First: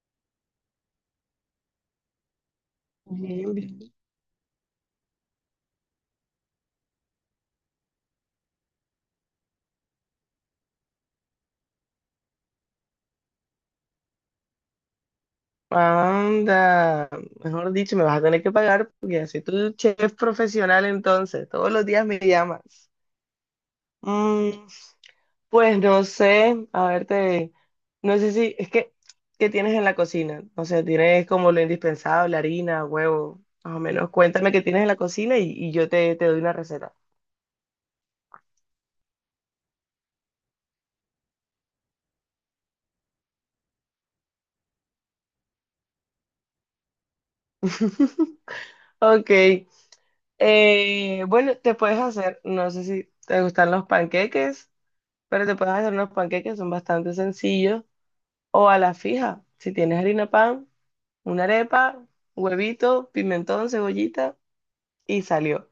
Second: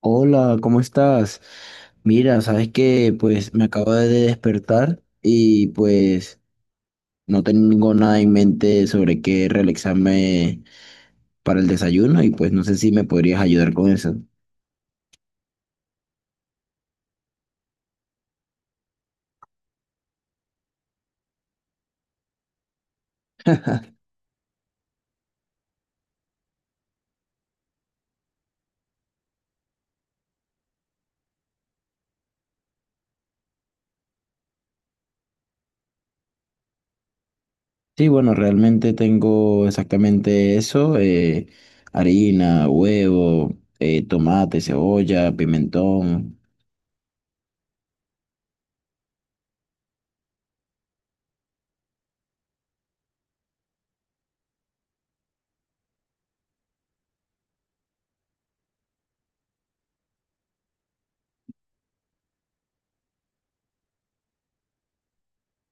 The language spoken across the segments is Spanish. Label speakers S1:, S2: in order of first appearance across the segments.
S1: Hola, ¿cómo estás? Mira, sabes que pues
S2: Bien,
S1: me acabo
S2: bien.
S1: de despertar y pues no tengo nada en mente sobre qué realizarme para el desayuno y pues no sé si me podrías ayudar con eso.
S2: Anda, mejor dicho, me vas a tener que pagar porque así tú chef profesional entonces, todos los días me llamas. Mm, pues no sé, a verte, no sé si, ¿qué tienes en la cocina? No sé, tienes como lo indispensable, harina, huevo, más o menos. Cuéntame qué tienes en la cocina y yo te doy una receta.
S1: Sí, bueno, realmente tengo exactamente eso, harina, huevo, tomate, cebolla, pimentón.
S2: Ok, bueno, te puedes hacer, no sé si te gustan los panqueques, pero te puedes hacer unos panqueques, son bastante sencillos. O a la fija, si tienes harina pan, una arepa, huevito, pimentón, cebollita y salió.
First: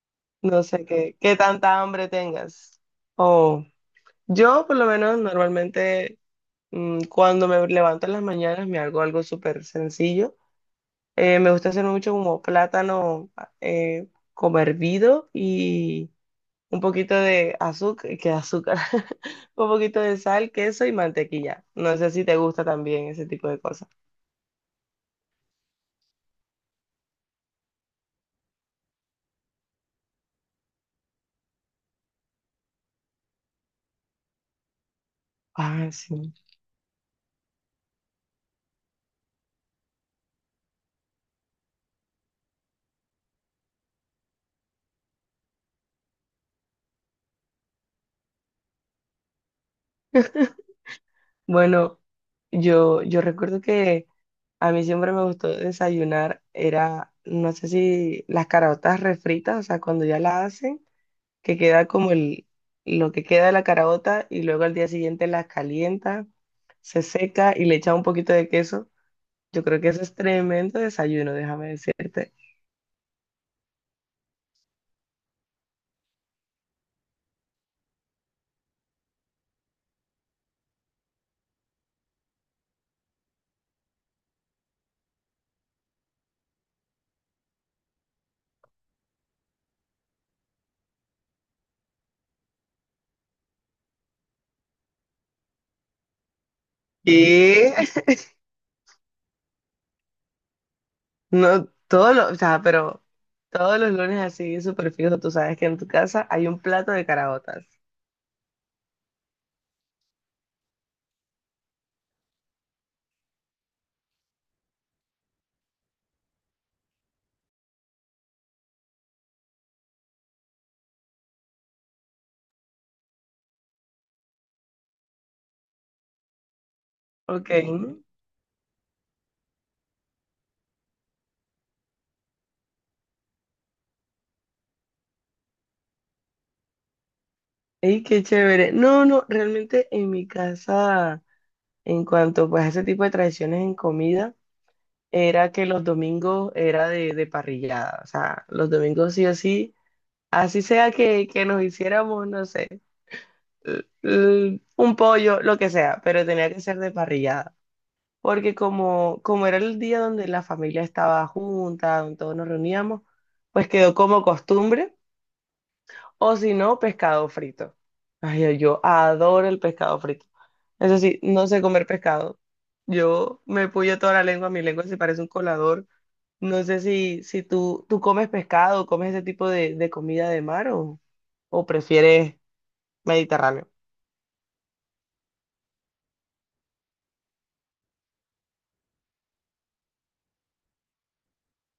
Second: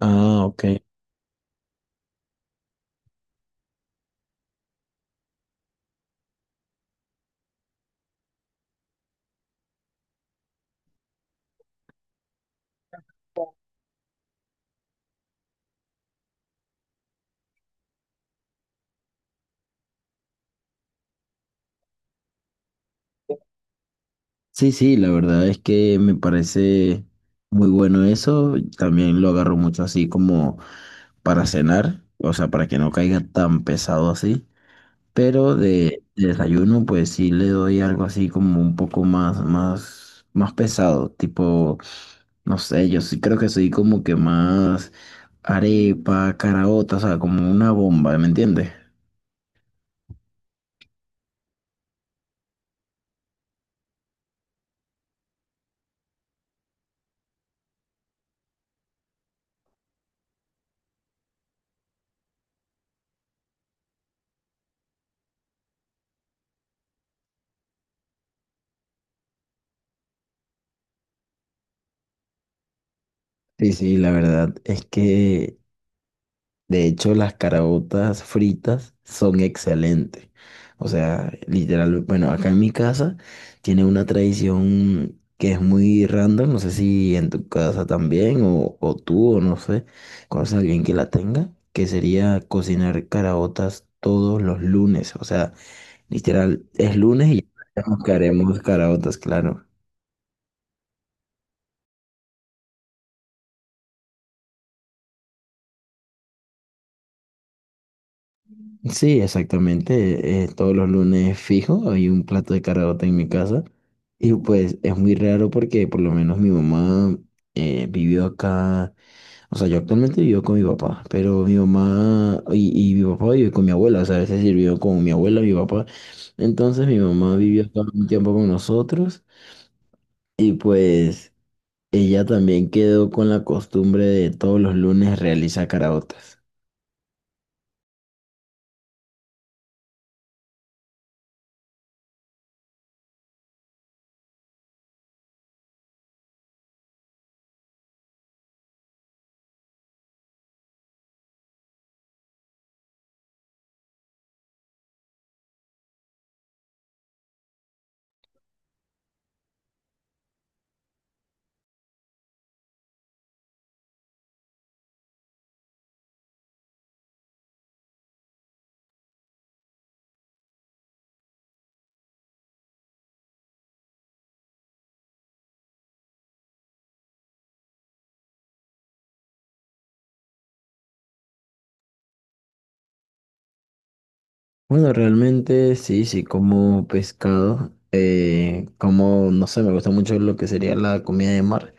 S1: Ah,
S2: No
S1: ok.
S2: sé qué tanta hambre tengas. O yo por lo menos normalmente cuando me levanto en las mañanas me hago algo súper sencillo. Me gusta hacer mucho como plátano eh, como hervido y un poquito de azúcar, que azúcar, un poquito de sal, queso y mantequilla. No sé si te gusta también ese tipo de cosas.
S1: Sí, sí, la verdad es que me parece muy bueno eso. También lo agarro mucho así como para cenar, o sea, para que no caiga tan pesado así. Pero
S2: Ah,
S1: de
S2: sí.
S1: desayuno, pues sí le doy algo así como un poco más, más, más pesado, tipo, no sé, yo sí creo que soy como que más arepa, caraota, o sea, como una bomba, ¿me entiendes?
S2: Bueno, yo recuerdo que a mí siempre me gustó desayunar, era, no sé si las caraotas refritas, o sea, cuando ya la hacen, que queda como lo que queda de la caraota y luego al día siguiente las calienta, se seca y le echa un poquito de queso. Yo creo que eso es tremendo desayuno, déjame decirte.
S1: Sí, sí, la verdad es que de hecho, las caraotas fritas son excelentes. O sea, literal, bueno, acá en mi casa tiene una tradición que es muy random. No sé si en tu casa también o tú o no sé, conoces a alguien que la tenga, que sería cocinar caraotas todos los lunes. O sea, literal, es lunes y
S2: Y
S1: ya nos haremos caraotas, claro.
S2: no, todos o sea, pero todos los lunes así, súper fijo, tú sabes que en tu casa hay un plato de caraotas.
S1: Sí, exactamente. Todos los lunes fijo, hay un plato de caraota en mi casa. Y pues es muy raro porque por lo menos mi mamá vivió acá. O sea, yo actualmente vivo con mi papá, pero mi mamá y, mi papá vive con mi abuela. O sea, a veces sí vivo con mi abuela, mi papá. Entonces mi mamá
S2: Ok.
S1: vivió acá un tiempo con nosotros. Y pues ella también quedó con la costumbre de todos los lunes realizar caraotas.
S2: Ey, qué chévere. No, no, realmente en mi casa, en cuanto pues a ese tipo de tradiciones en comida, era que los domingos era de parrillada. O sea, los domingos sí o sí, así sea que nos hiciéramos, no sé, un pollo, lo que sea, pero tenía que ser de parrillada. Porque como era el día donde la familia estaba junta, donde todos nos reuníamos, pues quedó como costumbre. O si no, pescado frito. Ay, yo adoro el pescado frito. Eso sí, no sé comer pescado. Yo me puyo toda la lengua, mi lengua se parece un colador. No sé si tú comes pescado, comes ese tipo de comida de mar o prefieres mediterráneo.
S1: Bueno, realmente sí, sí, como pescado, como, no sé, me gusta mucho lo que sería la comida de mar,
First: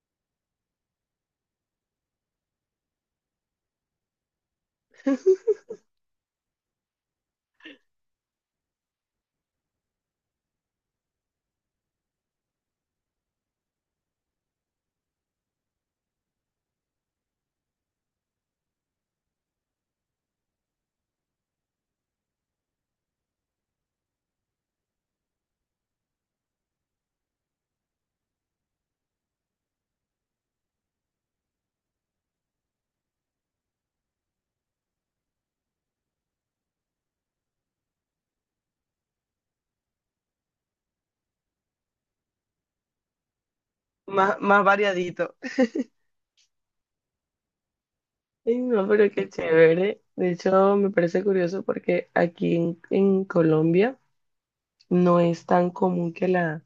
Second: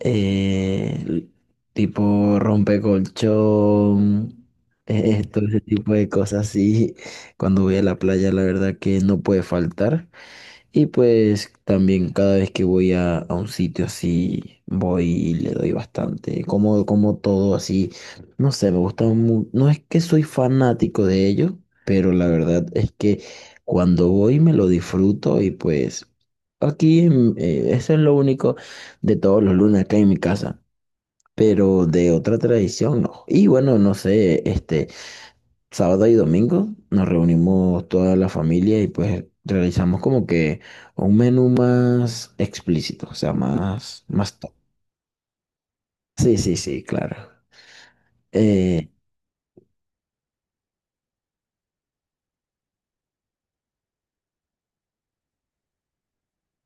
S1: eh, l- tipo rompecolchón, todo ese tipo de cosas, sí, cuando voy a la playa, la verdad que no puede faltar. Y pues también cada vez que voy a un sitio así, voy y le doy bastante, como, como todo así, no sé, me gusta mucho, no es que soy fanático de ellos, pero la verdad es que cuando voy me lo disfruto y pues eso es lo único de todos los lunes acá en mi casa, pero de otra tradición no. Y bueno, no sé, este, sábado y domingo nos reunimos toda la familia y pues realizamos como que un menú más explícito, o sea, más, más
S2: Más,
S1: top.
S2: más variadito.
S1: Sí, sí, sí, claro.
S2: Ay,
S1: Eh,
S2: no, pero qué chévere. De hecho, me parece curioso porque aquí en Colombia no es tan común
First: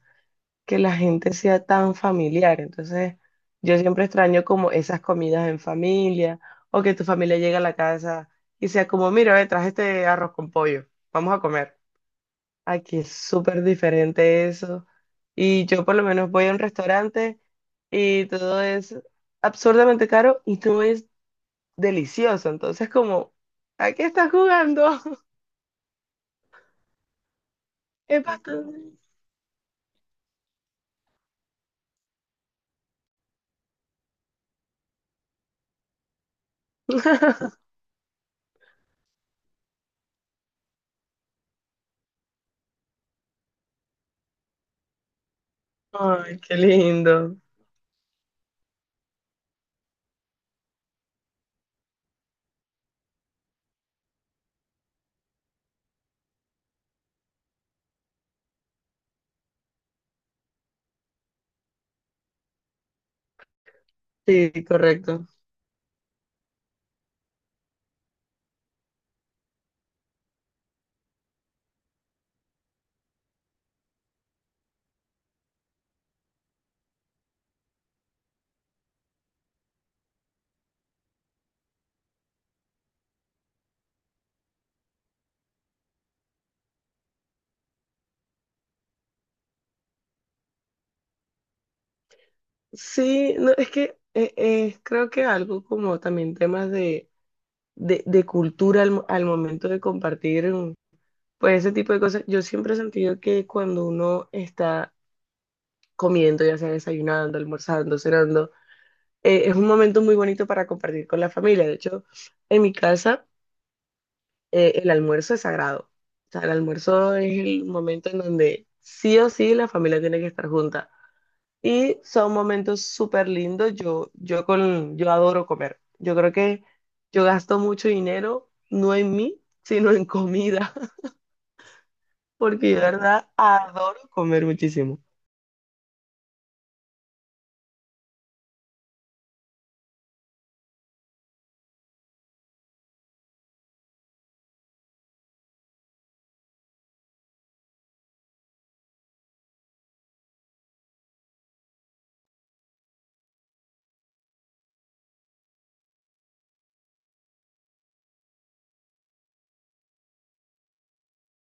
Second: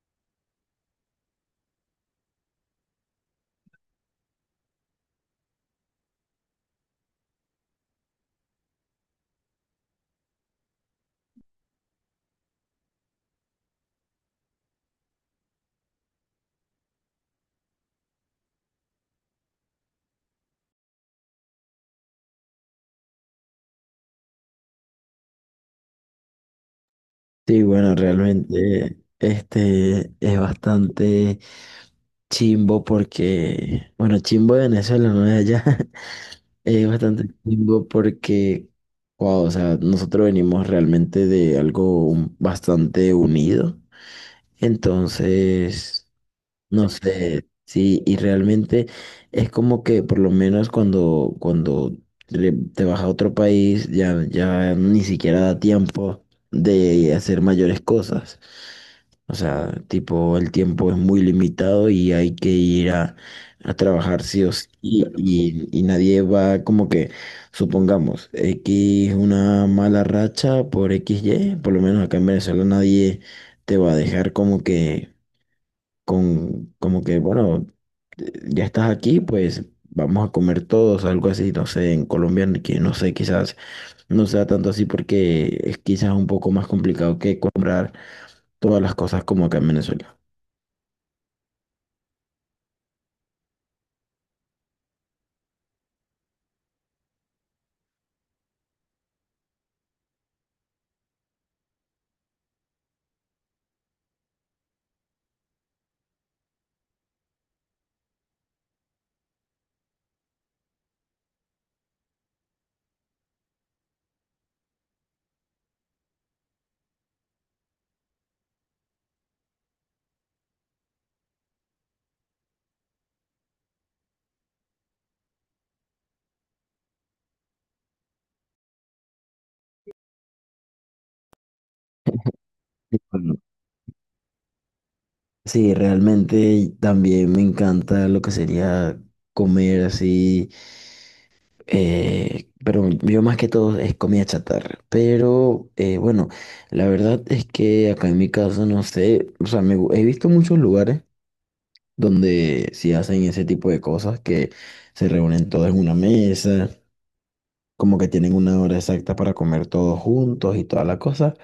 S2: que la gente sea tan familiar. Entonces, yo siempre extraño como esas comidas en familia o que tu familia llegue a la casa y sea como, mira, ve, traje este arroz con pollo, vamos a comer. Aquí es súper diferente eso. Y yo por lo menos voy a un restaurante y todo es absurdamente caro y todo es delicioso. Entonces, como, ¿a qué estás jugando?
S1: sí, bueno,
S2: Es bastante.
S1: realmente este es bastante chimbo porque, bueno, chimbo de Venezuela, no de allá, es bastante chimbo porque, wow, o sea, nosotros venimos realmente de algo bastante unido. Entonces...
S2: Ay, qué
S1: No
S2: lindo.
S1: sé, sí, y realmente es como que por lo menos cuando te vas a otro país ya ni siquiera da tiempo de hacer mayores cosas. O sea, tipo, el tiempo es muy limitado y hay que ir a trabajar sí o
S2: Sí,
S1: sí y, claro,
S2: correcto.
S1: y nadie va como que, supongamos, X una mala racha por x y por lo menos acá en Venezuela nadie te va a dejar como que con como que, bueno, ya estás aquí, pues vamos a comer todos, algo así, no sé, en Colombia, ni que no sé, quizás no sea tanto así porque es quizás un poco más complicado que comprar todas las cosas como acá en Venezuela.
S2: Sí, no, es que creo que algo como también temas de cultura al momento de compartir, pues ese tipo de cosas. Yo siempre he sentido que cuando uno está comiendo, ya sea desayunando, almorzando, cenando, es un momento muy bonito para compartir con la familia. De hecho, en mi casa, el almuerzo es sagrado. O sea, el almuerzo es el momento en donde sí o sí la familia tiene que estar junta. Y son momentos súper lindos. Yo adoro comer. Yo creo que yo gasto mucho dinero, no en mí, sino en comida, porque yo de verdad
S1: Bueno,
S2: adoro comer muchísimo.
S1: sí, realmente también me encanta lo que sería comer así, pero yo más que todo es comida chatarra. Pero bueno, la verdad es que acá en mi casa, no sé, o sea, he visto muchos lugares donde sí hacen ese tipo de cosas que se reúnen todos en una mesa, como que tienen una hora exacta para comer todos juntos y toda la cosa.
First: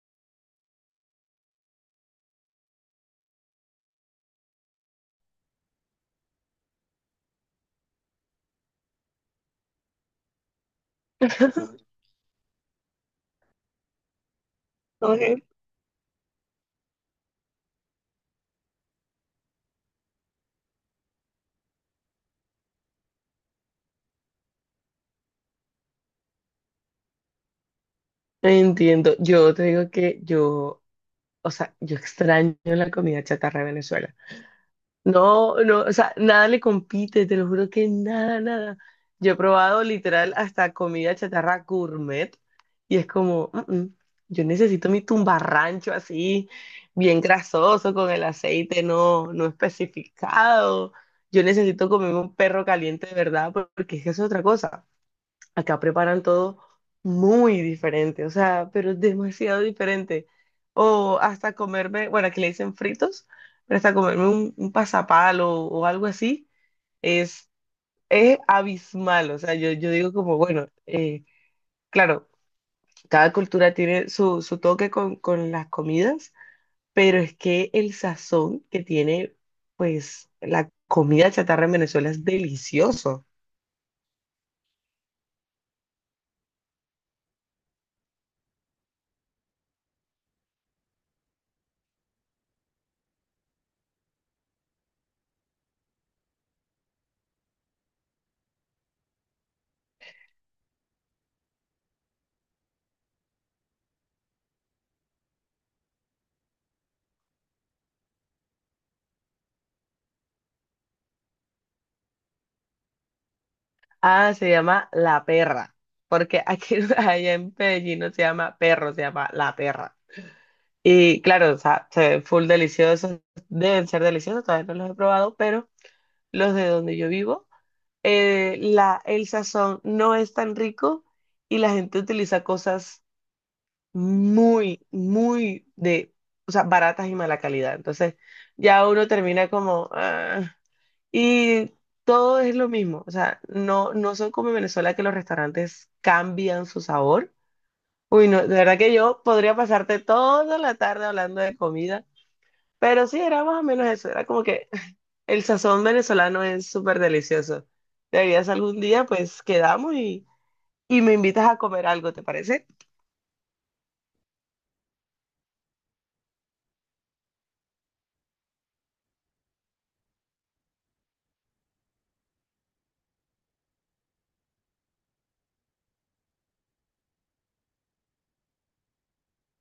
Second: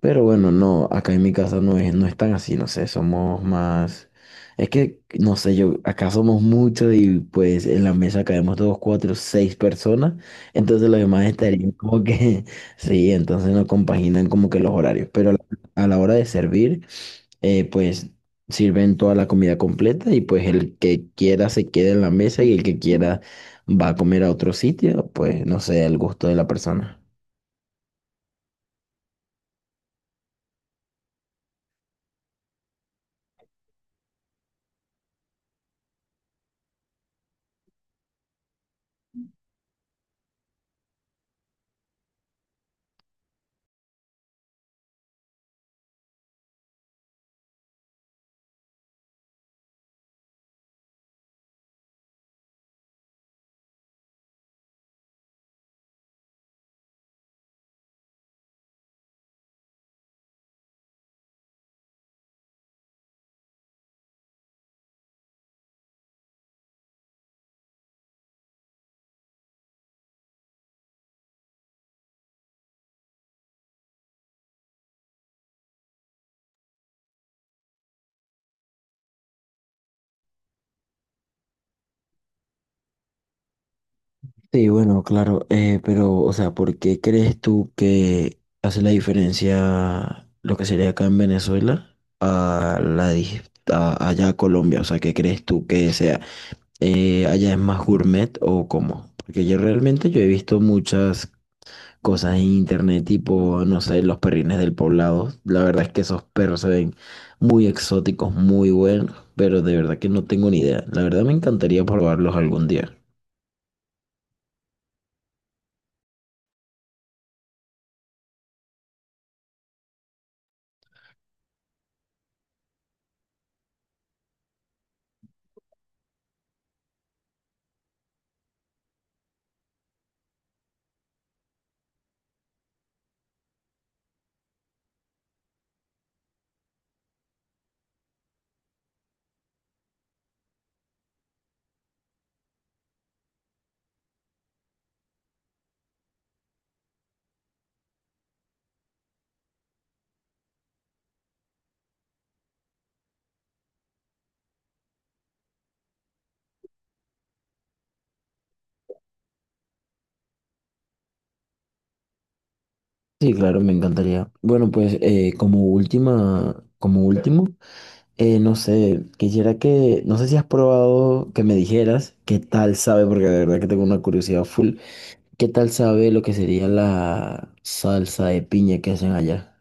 S1: Pero bueno, no, acá en mi casa no es, no es tan así, no sé, somos más... Es que, no sé, yo, acá somos muchos y pues en la mesa caemos dos, cuatro, seis personas, entonces los demás estarían como que, sí, entonces no compaginan como que los horarios,
S2: Ok.
S1: pero a la hora de servir pues sirven toda la comida completa y pues el que quiera se queda en la mesa y el que quiera va a comer a otro sitio, pues no sé, al gusto de la persona.
S2: Entiendo. Yo te digo que yo, o sea, yo extraño la comida chatarra de Venezuela. No, no, o sea, nada le compite, te lo juro que nada, nada. Yo he probado literal hasta comida chatarra gourmet y es como, "Mm, mm, yo necesito mi tumbarrancho así, bien grasoso, con el aceite no, no especificado. Yo necesito comerme un perro caliente de verdad porque es que eso es otra cosa. Acá preparan todo muy diferente, o sea, pero demasiado diferente. O hasta comerme, bueno, aquí le dicen fritos, pero hasta comerme un pasapalo o algo así, es, es abismal. O sea, yo digo como, bueno, claro, cada cultura tiene su toque con las comidas, pero es que el sazón que tiene, pues, la comida chatarra en Venezuela es delicioso.
S1: Sí, bueno, claro, pero, o sea, ¿por qué crees tú que hace la diferencia lo que sería acá en Venezuela a la allá a Colombia? O sea, ¿qué crees tú que sea? ¿Allá es más gourmet o cómo? Porque yo realmente yo he visto muchas cosas en internet, tipo, no sé, los perrines del poblado. La verdad es que esos perros se ven muy exóticos, muy buenos, pero de verdad que no tengo ni idea. La verdad me encantaría probarlos algún día.
S2: Ah, se llama La Perra, porque aquí allá en Medellín no se llama perro, se llama La Perra. Y claro, o sea, se ven full deliciosos, deben ser deliciosos, todavía no los he probado, pero los de donde yo vivo, el sazón no es tan rico y la gente utiliza cosas muy, muy de, o sea, baratas y mala calidad. Entonces ya uno termina como... ah. Y todo es lo mismo, o sea, no, no son como en Venezuela que los restaurantes cambian su sabor. Uy, no, de verdad que yo podría pasarte toda la tarde hablando de comida, pero sí, era más o menos eso, era como que el sazón venezolano es súper delicioso. Deberías algún día, pues quedamos y me invitas a comer algo, ¿te parece?
S1: Sí, claro, me encantaría. Bueno, pues como último, no sé, quisiera que, no sé si has probado que me dijeras qué tal sabe, porque de verdad que tengo una curiosidad full, qué tal sabe lo que sería la salsa de piña que hacen allá.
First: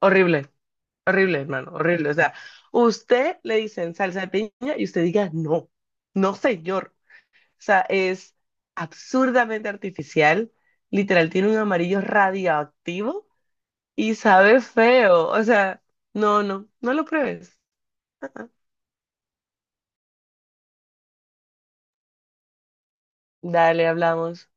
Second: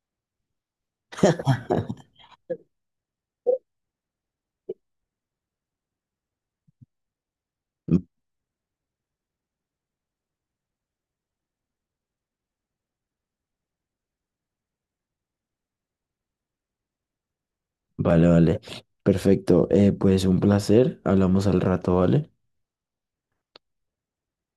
S2: Horrible, horrible, hermano, horrible. O sea, usted le dicen salsa de piña y usted diga, no, no, señor. Sea, es absurdamente artificial. Literal, tiene un amarillo radioactivo y sabe feo. O sea, no, no, no lo pruebes.
S1: Vale, vale. Perfecto. Pues un placer. Hablamos al rato, ¿vale?
S2: Dale, hablamos.